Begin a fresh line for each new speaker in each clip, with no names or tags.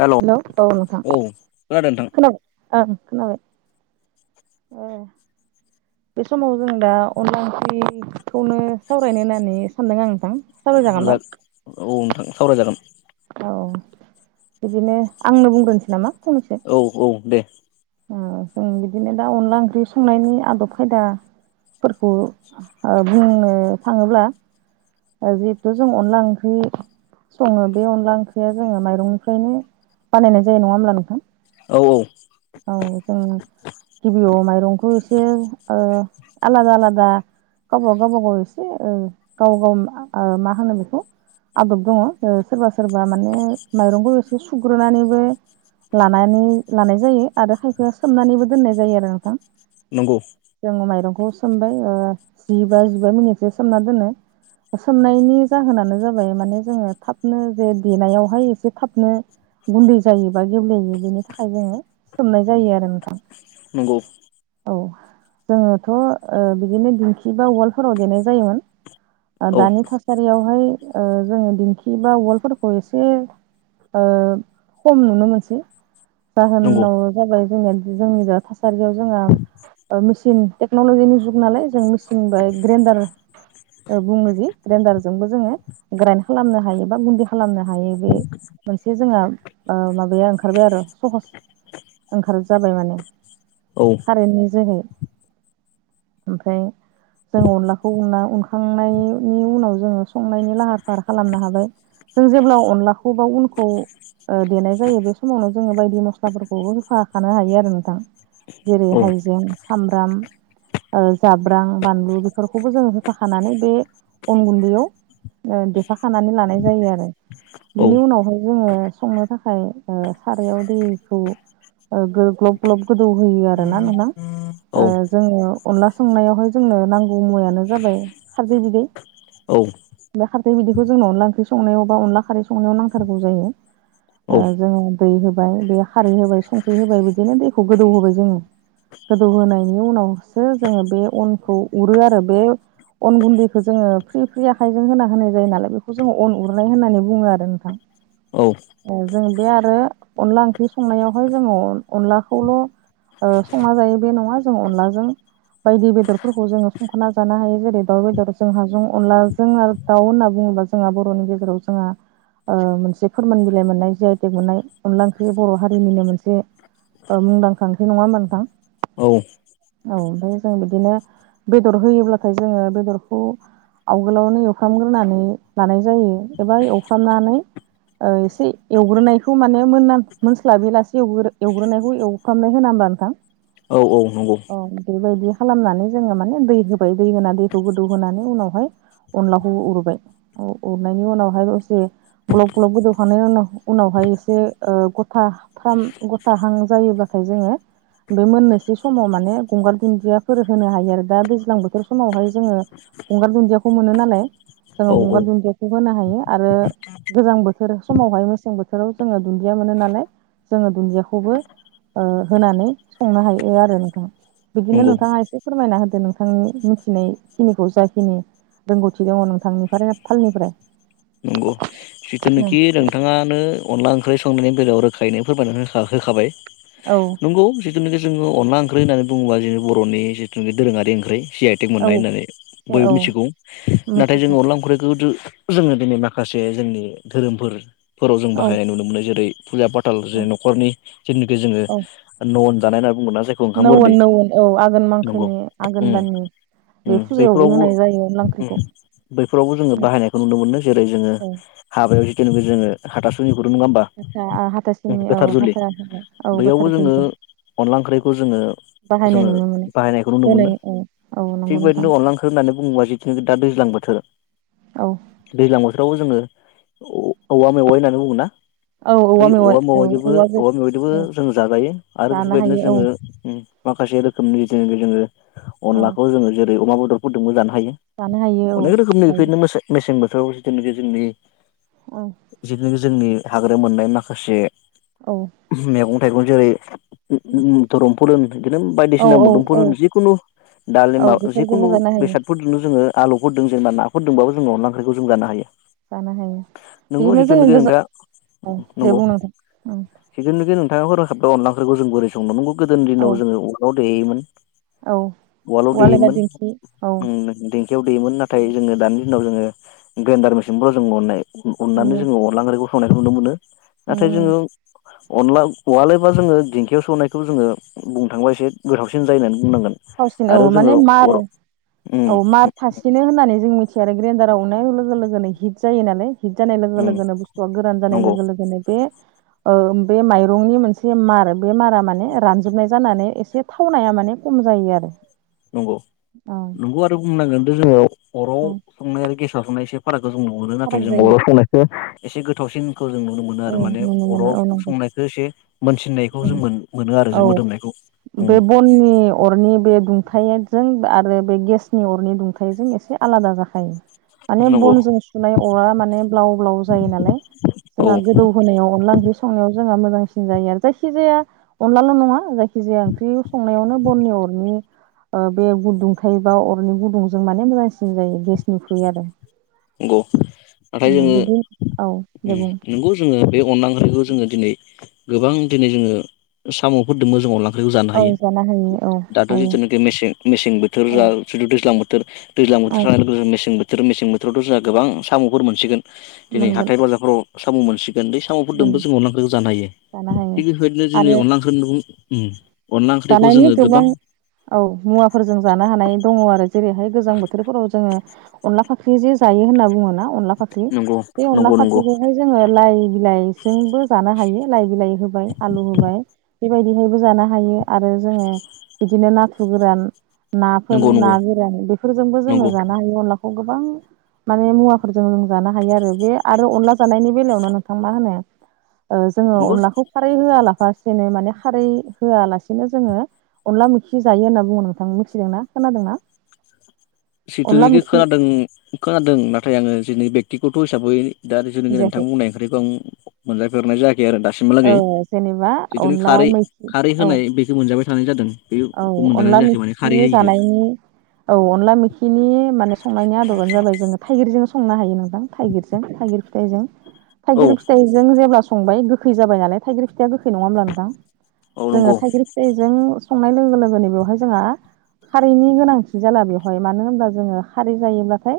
हेल' औ खादों नोंथां?
लै ओं खोनाबाय। ओ बे समाव जों दा अनला ओंखखौनो सावरायनो होननानै सानदों आं नोंथां।
ओ
सावरायजागोन दा
लाग औ नोंथां सावरायजागोन।
औ बिदिनो आंनो बुंग्रोनोसै नामा फंनैसो।
औ औ दे।
ओ जों बिदिनो दा अनला ओंख्रि संनायनि आदब खायदा फोरखौ ओ बुंनो थाङोब्ला। ओ जिहेथु जों अनला ओंख्रि सङो बे अनला ओंख्रिया जोङो माइरंनिफ्रायनो बानायनाय जायो नङा होमब्ला नोंथां।
औ औ।
औ जों गिबियाव माइरंखौ एसे आल आलादा आलादा। गावबाव गावब गाव एसे ओ गाव गाव ओ मा होनो बेखौ आदब दङ ओ सोरबा सोरबा माने माइरंखौ एसे सुग्रोनानैबो। लानानै लानाय जायो आरो खायफाया सोमनानैबो दोननाय जायो आरो नोंथां।
नंगौ
जों माइरंखौ सोमबाय ओ जिबा जिबा मिनिटसो सोमना दोनो। सोमनायनि जाहोनानो जाबाय माने जोङो थाबनो जे देनायावहाय एसे थाबनो गुन्दै जायोबा गेब्लेयो बेनि थाखाय जोङो सोमनाय जायो आरो नोंथां।
नोंगौ।
औ जोङोथ' ओ बिदिनो दिंखि बा उवालफोराव देनाय जायोमोन ओ
औ
दानि थास सारियावहाय ओ जोङो दिंखि बा उवालफोरखौ एसे खम नुनो मोनसै
नंगौ
जाहोनाव जाबाय जोंनिया जोंनि बे थासारियाव जोंहा ओ मिस सिन टेक्नलजिनि जुग नालाय जों मिचन ग्रेडार बुङो जि ग्रेनडारजोंबो जोङो ग्राइ खालामनो हायो बा गुन्दि खालामनो हायो बे मोनसे जोंहा ओ माबाया ओंखारबाय आरो सहस ओंखार जाबाय माने
औ
कारेन्टनि जोहै ओमफ्राय जोङो अनलाखौ उना उनखांनायनि उनाव जोङो संनायनि लाहार फाहार खालामनो हाबाय जों जेब्ला अनलाखौ बा उनखौ देनाय जायो बे समावनो जोङो बायदि मस्लाफोरखौ होफाखानो हायो आरो नोंथां जेरै
औ
हाइजें सामब्राम जाब्रां बानलु बेफोरखौबो जोंङो होफोखानानै बे अन गुन्दैयाव देफाखानानै लानाय जायो आरो
औ
बिनि उनावहाय जोङो संनो थाखाय सारायाव दैखौ ओ गो ग्लब ग्लब गोदौहोयो आरो ना नोंथां
औ
ओ जोङो अनला संनायावहाय जोंनो नांगौ मुवायानो जाबाय खारदै बिदै
औ
बे खारखै बिदैखौ जोंनो अनला ओंख्रि संनायाव बा अनला खारै संनायाव नांथागौ जायो ओ जोङो दै होबाय बे खारै होबाय संख्रि होबाय बिदिनो दैखौ गोदौ होबाय जोङो गोदौहोनायनि उनावसो जोङो बे अनखौ उरो आरो बे अन गुन्दैखौ जोङो फ्रि फ्रि आखाइजों होना होनाय जायो नालाय बेखौ जोङो अन उरनाय होननानै बुङो आरो नोंथां ओ जों बे आरो अनला ओंख्रि संनायावहाय जोङो अनलाखौल' संना जायो बे नङा जों अनलाजों बायदि बेदरफोरखौ जोङो संखाना जानो हायो जेरै दाउ बेदर जों हाजों अनलाजों आरो दाउ होनना बुङोबा जोंहा बर'नि गेजेराव जोंहा मोनसे फोरमान बिलाइ मोननाय जायो दिहुन्नाय मोननाय अनला ओंख्रि बर' हारिनिनो मोनसे मुंदांखा ओख्रि नङा होमबा नोंथां
औ
औ ओमफ्राय जों बिदिनो बेदर होयोब्लाथाय जोङो बेदरखौ आवगोलावनो एवफ्रामग्रोनानै लानाय जायो एबा एवफ्रामनानै ओ एसे एवग्रोनायखौ माने मोनां मोनथिला बेलासेवग्रो एवग्रोनायखौ एवफ्रामनाय होना होमबा नोंथां
औ नंगौ
औ बेबायदि खालामनानै जोङो माने दै होबाय दै होना दैखौ गोदौ होनानै उनावहाय अनलाखौबो उरबाय अ अरनायनि उनावहाय दसे ग्लब ग्लब गोदौखांनायनि उनाव उनावहाय एसे ओ गथा फाम गथाहां जायोबाथाय जोङो बे मोननोसै समाव माने गंगार दुन्जिफोर होनो हायो आरो दा दैज्लां बोथोर समावहाय जोङो गंगार दुन्जियाखौ मोनो नालाय
औ
जोङो
औ
गंगार दुन्जियाखौ होनो हायो आरो गोजां बोथोर समावहाय मेसें बोथोराव जोङो दुन्दिया मोनो नालाय जोङो दुन्जियाखौबो ओ होनानै संनो हायो आरो नोंथां बिदिनो
नंगौ
नोंथाङा एसे फोरमायना होदो नोंथांनि मिथिनायखिनिखौ जाखिनि रोंगौथि दङ नोंथांनिफ्राय ने फालनिफ्राय
नंगौ जिथुनोखि नोंथाङानो अनला ओंख्रि संनायनि बेलायाव रोखायैनो फोरमायनानै हो होखाबाय
औ
नंगौ जिथुनाखि जोङो अनला ओंख्रि होननानै बुङोब्ला जोंनि बर'नि जिथुनाखि दोरोङारि ओंख्रि सि आइ टेक मोननाय
औ
होननानै
ए
बयबो
औ
मिथिगौ नाथाय
मिथिगौ
जोंङो अनला ओंख्रिखौ जोङो दिनै माखासे जोंनि धोरोमफोर फोराव जों
औ
बाहायनाय नुनो मोनो जेरै फुजा पाथाल
औ
ज न'खरनि जेनोखि जोङो न'आव जानाय होनना बुंङो ना। जाय
नौ नौ औ आघोन मांखोनि आघोन
उम
दाननि बे फुजायावबो
बैफोरावबो
होनाय जायो अनला ओंख्रिखौ
बैफोरावबो जोङो बाहायनायखौ नुनो मोनो। जेरै जोङो
औ
हाबायाव जेथुनु जोङो हाथासुनिफोर' नङा होमबा।
हाथ हाथासिनि औ
गोथार जुलि
हाथ औ
बैयावबो
गोथार
जोङो
जुलि
अनला ओंख्रिखौ जोङो
बाहायनाय
जोङो
नुनो मोनो
बाहायनायखौ नुनो
होनाय
मोनो।
औ औ नंगौ
थिग
नोंथां
बेबायदिनो अनला ओंख्रि बोथोर होननानै बुङोब्ला जिथुनिखि दा दैज्लां बोथोर
औ
दैज्लां बोथोरावबो जोङो औ औवा मेवाइ होननानै बुङो ना
औ
बै
मेवाइ
औवा
औ
मेवाइजोंबो औवा मेवाइजोंबो
औ
जों जाजायो आरो।
जानो
बेफोरबायदिनो
हायो
जोङो
औ
उम माखासे रोखोमनि जे जोङो
औ
अनलाखौ जोङो जेरै अमा बेदरफोरजोंबो जानो हायो।
जानो हायो औ
अनेक रोखोमनि
हायो
बेफोरबादिनो मेसे मेसें बोथोराव जोंनि
उम।
जेखुनुखि जोंनि थाग्रायाव मोननाय माखासे
औ।
मेगं थाइगं जेरै- [unintelligible] फोर होन बिदिनो
औ
बायदिसिना
औ औ
मुदोमफोर जिखुनु
औ
दालिमा
बेफोरजोंबो
जिखुनु
जानो हायो
बेसाद फोरजोंनो जोङो आलुफोर दों जेनेबा नाफोर दोंबाबो जोङो अनला ओंख्रिखौ जों जानो हायो।
जानो हायो‌
नोंगौ
बिदिनो जोङो
जिथुनाखि नोंथाङा
गोजान औ दे बुंनांथां
बिदिनोजे नोंथाङा [unintelligible] अनला ओंख्रिखौ जों बोरै संनो नंगौ। गोदोनि दिनाव
औ
जोङो उवालाव देयोमोन।
औ
उवालाव
उवाल एबा
देयोमोन
दिंखि औ
उम देंखोयाव देयोमोन। नाथाय जोङो दानि दिनाव जोङो ग्रन्डार मेसिनफ्राव जों उननाय उननानै
नुनो
जोङो अनला ओंरिखौ संनायखौ नुनो मोनो।
नुनो
नाथाय
मोनो
जोङो अनला उवाल एबा जोङो दिंखियाव सौनायखौ जोङो बुंनो थांबा एसे गोथावसिन जायो होननानै बुंनांगोन।
थावसिन औ
आरो
माने
जोङो
मार
अर उम
औ मार थासिनो होननानै जों मिथि केयार ग्रेडाराव अनाय लोगो लोगोनो हिट जायो नालाय। हिट जानाय लोगो
उम
लोगोनो बुस्थुआ गोरान जानाय
नंगौ
लोगो लोगोनो बे बे माइरंनि मोनसे मार बे मारा माने रानजोबनाय जानानै एसे थावनाया माने खम जायो आरो।
नंगौ
औ
नंगौ आरो बुंनांगोन दे जों अराव
औ
संनाय आरो गेसाव संनाय एसे फाराखौ जों। नुहरो नाथाय
फाराग
जों
जायो
अराव संनायखौ एसे गोथावसिन खौ जों नुनो मोनो।
औ
आरो माने
नुनो मोनो
अराव
औ नंगौ
संनायखौ एसे मोनसिननायखौ जों
उम
मोन मोनो आरो।
औ
जे मोदोमनायखौ
बे बननि अरनि बे दुंथायजों आरो बे गेसनि अरनि दुंथायाइजों एसे आलादा जाखायो। माने
नंगौ
बनजों सुनाय अरा माने ब्लाव ब्लाव जायो नालाय।
औ
जोंहा गोदौ होनायाव अनला ओंख्रि संनायाव जोंहा मोजांसिन जायो आरो। जायखि जाया अनलाल' नङा जायखि खिजाया ओंख्रि संनायावनो बननि अरनि बे गुदुं थबा अरनि गुदुंजों माने मोजांसिन जायो गेसनिख्रुइ आरो।
नंगौ नाथाय
उम
जोङो
बिदि औ दे
उम
बुं
नंगौ। जोङो बे अनला ओख्रिखौ जोङो दिनै गोबां दिनै जोङो साम'फोरदोंबो जोङो अनला ओंख्रिखौ जानो
औ
हायो।
हायो औ
दाथ'
हायो
जिथुनुखि मेसें मेसें बोथोर
औ
जा जिथु दैज्लां बोथोर दैज्लां बोथोर
औ
थानायानाय लोगो जो मेसें बोथोर मेसें बोथोरावथ' जोंहा गोबां साम'फोर मोनसिगोन। दिनै
मोनगोन
हाथाय बाजारफोराव साम' मोनसिगोन। साम'फोरदोंबो
मोनगोन
जों अनदलाओख्रिखौ जानो हायो।
जानो हायो
थिग बेबायदिनो
आरो
जोङो अनला ओंख
जानायनि गोबां औ मुवाफोरजों जानो हानाय दङ आरो। जेरैहाय गोजां बोथोरफोराव जोङो अनला फाख्रि जे जायो होनना बुङो ना अनला फाख्रि
नंगौ
अनला
नंगौ नंगौ
फाख्रिखौहाय जोङो लाइ बिलाइजोंबो जानो हायो। लाइ बिलाइ होबाय आलु होबाय बे बायदिहायबो जानो हायो आरो जोङो बिदिनो नाथुर गोरान नाफोर
नंगौ
ना
नंगौ
गोरान बेफोरजोंबो जोङो
नंगौ
जानो हायो। अनलाखौ गोबां माने मुवा फोरजों जों जानो हायो आरो। बे आरो अनला जानायनि बेलायावनो नोंथां मा होनो ओ जोङो
नंगौ
अनलाखौ खारै होआलाफासेनो माने खारै होआला बिनो जोङो अनला मोखि जायो होनना बुङो नोंथां मिथिदोंना खोनादोंना? अनला
सिथुनिखि
मोखि
खोनादों खोनादों नाथाय आङो जेनि बेक्तिगत' हिसाबै दा जुखि नोंथां
जायाखै
बुंनाय ओंख्रिखौ आं मोनजाफेरनाय जायाखै आरो दासिमहालागै
औ जेनेबा
जिथुनु
अनला
खारै
मैखि
खारै
औ
होनाय बेखौ मोनजाबाय थानाय जादों।
औ
बेखौ मोनजानाय
अनला
जायाखै माने खारै
मिखि
होयिखौ
जानायनि औ अनला मोखिनि माने संनायनि आदबानो जाबाय जोङो थाइगिरजों संनो हायो नोंथां थाइगिरजों थाइगिर फिथाइजों
औ
थाइगिर फिथाइ जों जेब्ला संबाय गोखै जाबाय नालाय थाइगिर फिथाइया गोखै नङा होनब्ला नोंथां
औ नंगौ
जोङो थाइगिर फिथाइ जों संनाय लोगो लोगोनो बेवहाय जोंहा खारैनि गोनांथि जाला बेवहाय मानो होनब्ला जोङो खारै जायोब्लाथाय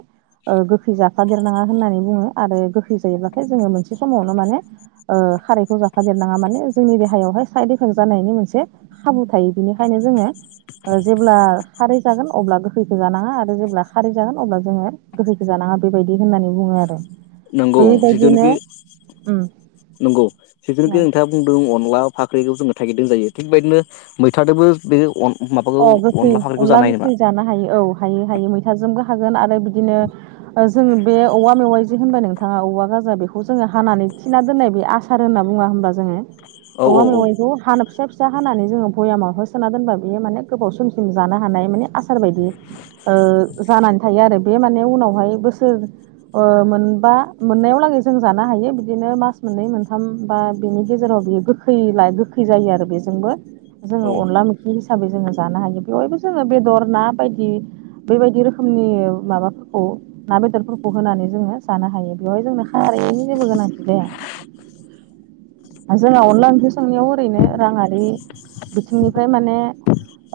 ओ गोखै जाफादेरनाङा होननानै बुङो आरो गोखै जायोब्लाथाय जोङो मोनसे समावनो माने ओ खारायखौ जाफादेरनाङा माने जोंनि देहायावहाय साइद इफेक्ट जानायनि मोनसे खाबु थायो बिनिखायनो जोङो जेब्ला खारै जागोन अब्ला गोखैखो जानाङा आरो जेब्ला खारै जागोन अब्ला जोङो गोखैखोजानाङा बेबायदि होननानै बुङो आरो।
नंगौ
बेबायदिनो
जिथुनोखि
उम
नंगौ
औ
जिथुनोखि नोंथाङा खुदुं अनला फाख्रिखौ जोङो थागिदों जायो थिग बदिनो मैथादोंबो बे अन माबाखौ
अ गोखै
फाख्रिखौ
अनला
जानो हायो नामा
गोखै जानो हायो औ हायो-हायो मैथाजोंबो होन आरो बिदिनो जों बे औवा मैवाय होनबाय नोंथाङा औवागाजा बेखौ जोङो हानानै थिना दोननाय बे आसार होनना बुङा होनबा जोङो
औ औ
औवा
औ
मेवाइखौ ह फिसा फिसा हानानै जोङो भयामाव हो सोना दोनबा बेयो माने गोबाव समसिम जानो हानाय माने आसार बायदि ओ जानानै थायो आरो। बे माने उनावहाय बोसोर अ मोनबा मोननायावलागै जों जानो हायो बिदिनो मास मोननै मोनथाम बा बिनि गेजेराव बियो गो गोखै गोखै जायो आरो बेजोंबो
औ
जोङो अनला मोखि हिसाबै जोङो जानो हायो बेवहायबो जोङो बेदर ना बायदि बेबायदि रोखोमनि माबाफोरखौ ना बेदरफोरखौ होनानै जोङो जानो हायो बेवहाय जोंनो खारैैनि जेबो गोनांथि जाया। जोंहा अनला ओंख्रि संनायाव ओरैनो राङारि बिथिंनिफ्राय माने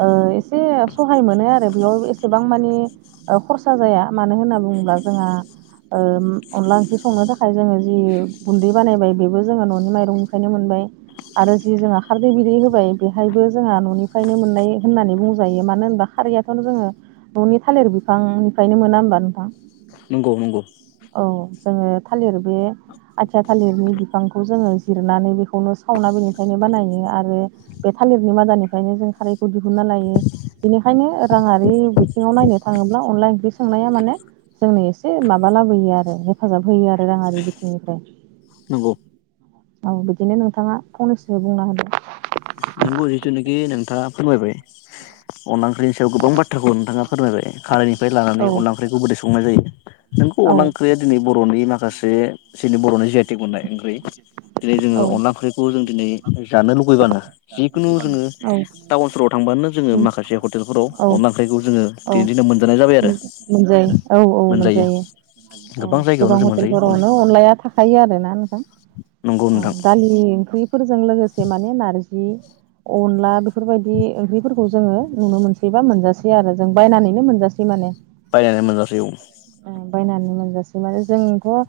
ओ एसे सहाय मोनो आरो बेयाव एसेबां माने खरसा जाया मानो होनना बुङोब्ला जोंहा ओम अनला ओंख्रि संनो थाखाय जोङो जि गुन्दै बानायबाय बेबो जोङो न'नि माइरंनिफ्रायनो मोनबाय। आरो जि जोङो खारदै बिदै होबाय बेहायबो जोंहा न'निफ्रायनो मोननाय होननानै बुंजायो मानो होनबा खारैयाथ जोङो ननि थालिर बिफांनिफ्रायनो मोना होमबा नोंथां।
नंगौ नंगौ
औ जोङो थालिर बे आथिया थालिरनि बिफांखौ जोङो जिरनानै बेखौनो सावना बेनिफ्रायनो बानायो आरो बे थालिरनि मादानिफ्रायनो जों खारै खौ दिहुनन्ना लायो बेनिखायनो राङारि बिथिङाव नायनो थाङोब्ला अनला ओंख्रि संनाया माने जोंनो एसे माबा लाबोयो आरो हेफाजाब होयो आरो राङारि बिथिंनिफ्राय।
नंगौ
औ बिदिनो नोंथाङा फंनैसो बुंना होदो।
नोंगौ जिथुनाखि नोंथाङा फोरमायबाय अनला ओंख्रिनि सायाव गोबां बाथ्राखौ नोंथाङा फोरमायबाय खारैनिफ्राय
औ
लानानै अनला ओंख्रिखौ बोरै संनाय जायो। नोंगौ
औ
अनला ओंख्रिया दिनै बरनि माखासे जोंनि बरनि जि आथि गनाय ओंख्रि दिनै जोङो अनला ओंख्रि बे जों दिनै जानो लुुबैबानो जिखुनु जोङो
औ
टाउनफोराव थांबानो जोङो माखासे हटेलफोराव अनला ओख्रिखौ जोङो
औ
दिनै दिनाव मोनजानाय जाबाय आरो
मोनजायो औ औ मोनजायो। औ गोबां
जायगायावनो जों मोनजायो
हटेलफोरावनो अनलाया थाखायो आरो ना नोंथां।
नंगौ
औ
नोंथां
दालि ओंख्रिफोरजों लोगोसे माने नार्जि अनला बेफोरबायदि ओंख्रिफोरखौ जोङो नुनो मोनसैबा मोनजासै आरो जों बायनानैनो मोनजा सै माने।
बायनानै मोनजासै औ।
बायनानै मोनजासै माने जोंथ' ओ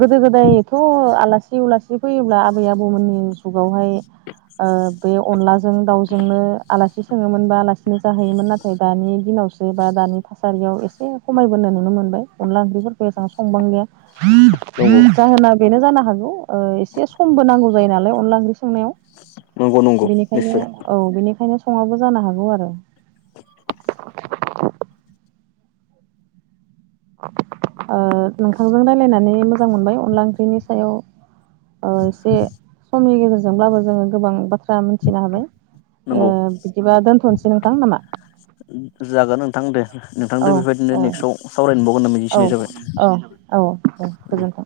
गोदो गोदायथ' आलासि उला सिक्षफैयो आब आबौमोननि जुगावहाय ओ बै अनला जों दाउजोंनो आलासि सोङोमोन बा आलासिनो जाहैयोमोन नाथाय दानि दिनाव स्रि बा दानि थासारियाव एसे खमायबोनो नुनो मोनबाय अनला ओंख्रिफोरखौ एसां संबांलिया।
नंगौ
जाहोना बेनो जानो हागौ ओ एसे समबो नांगौ जायो नालाय अनला ओंख्रि संनायाव।
[inaudible]
बेनिखायनो
निस्सय
औ बेनिखायनो सङाबो जानो हागौ आरो। औ नोंथांजों रायलायनानै मोजां मोनबाय अनला ओंख्रिनि सायाव ओ एसे समनि गेजेरजोंब्लाबो जोङो गोबां बा थ्रा मिन्थिनो हाबाय।
नंगौ
ओ बिदिबा दोन्थनोसै नोंथां ना मा?
जागोन नोंथां दे
औ
नोंथांजों बेबायदिनो
औ
नेक्स्टआव सावरायनोबावगोन होनाम
औ
मिजिंथिनाय जाबाय।
औ दे गोजोन्थों।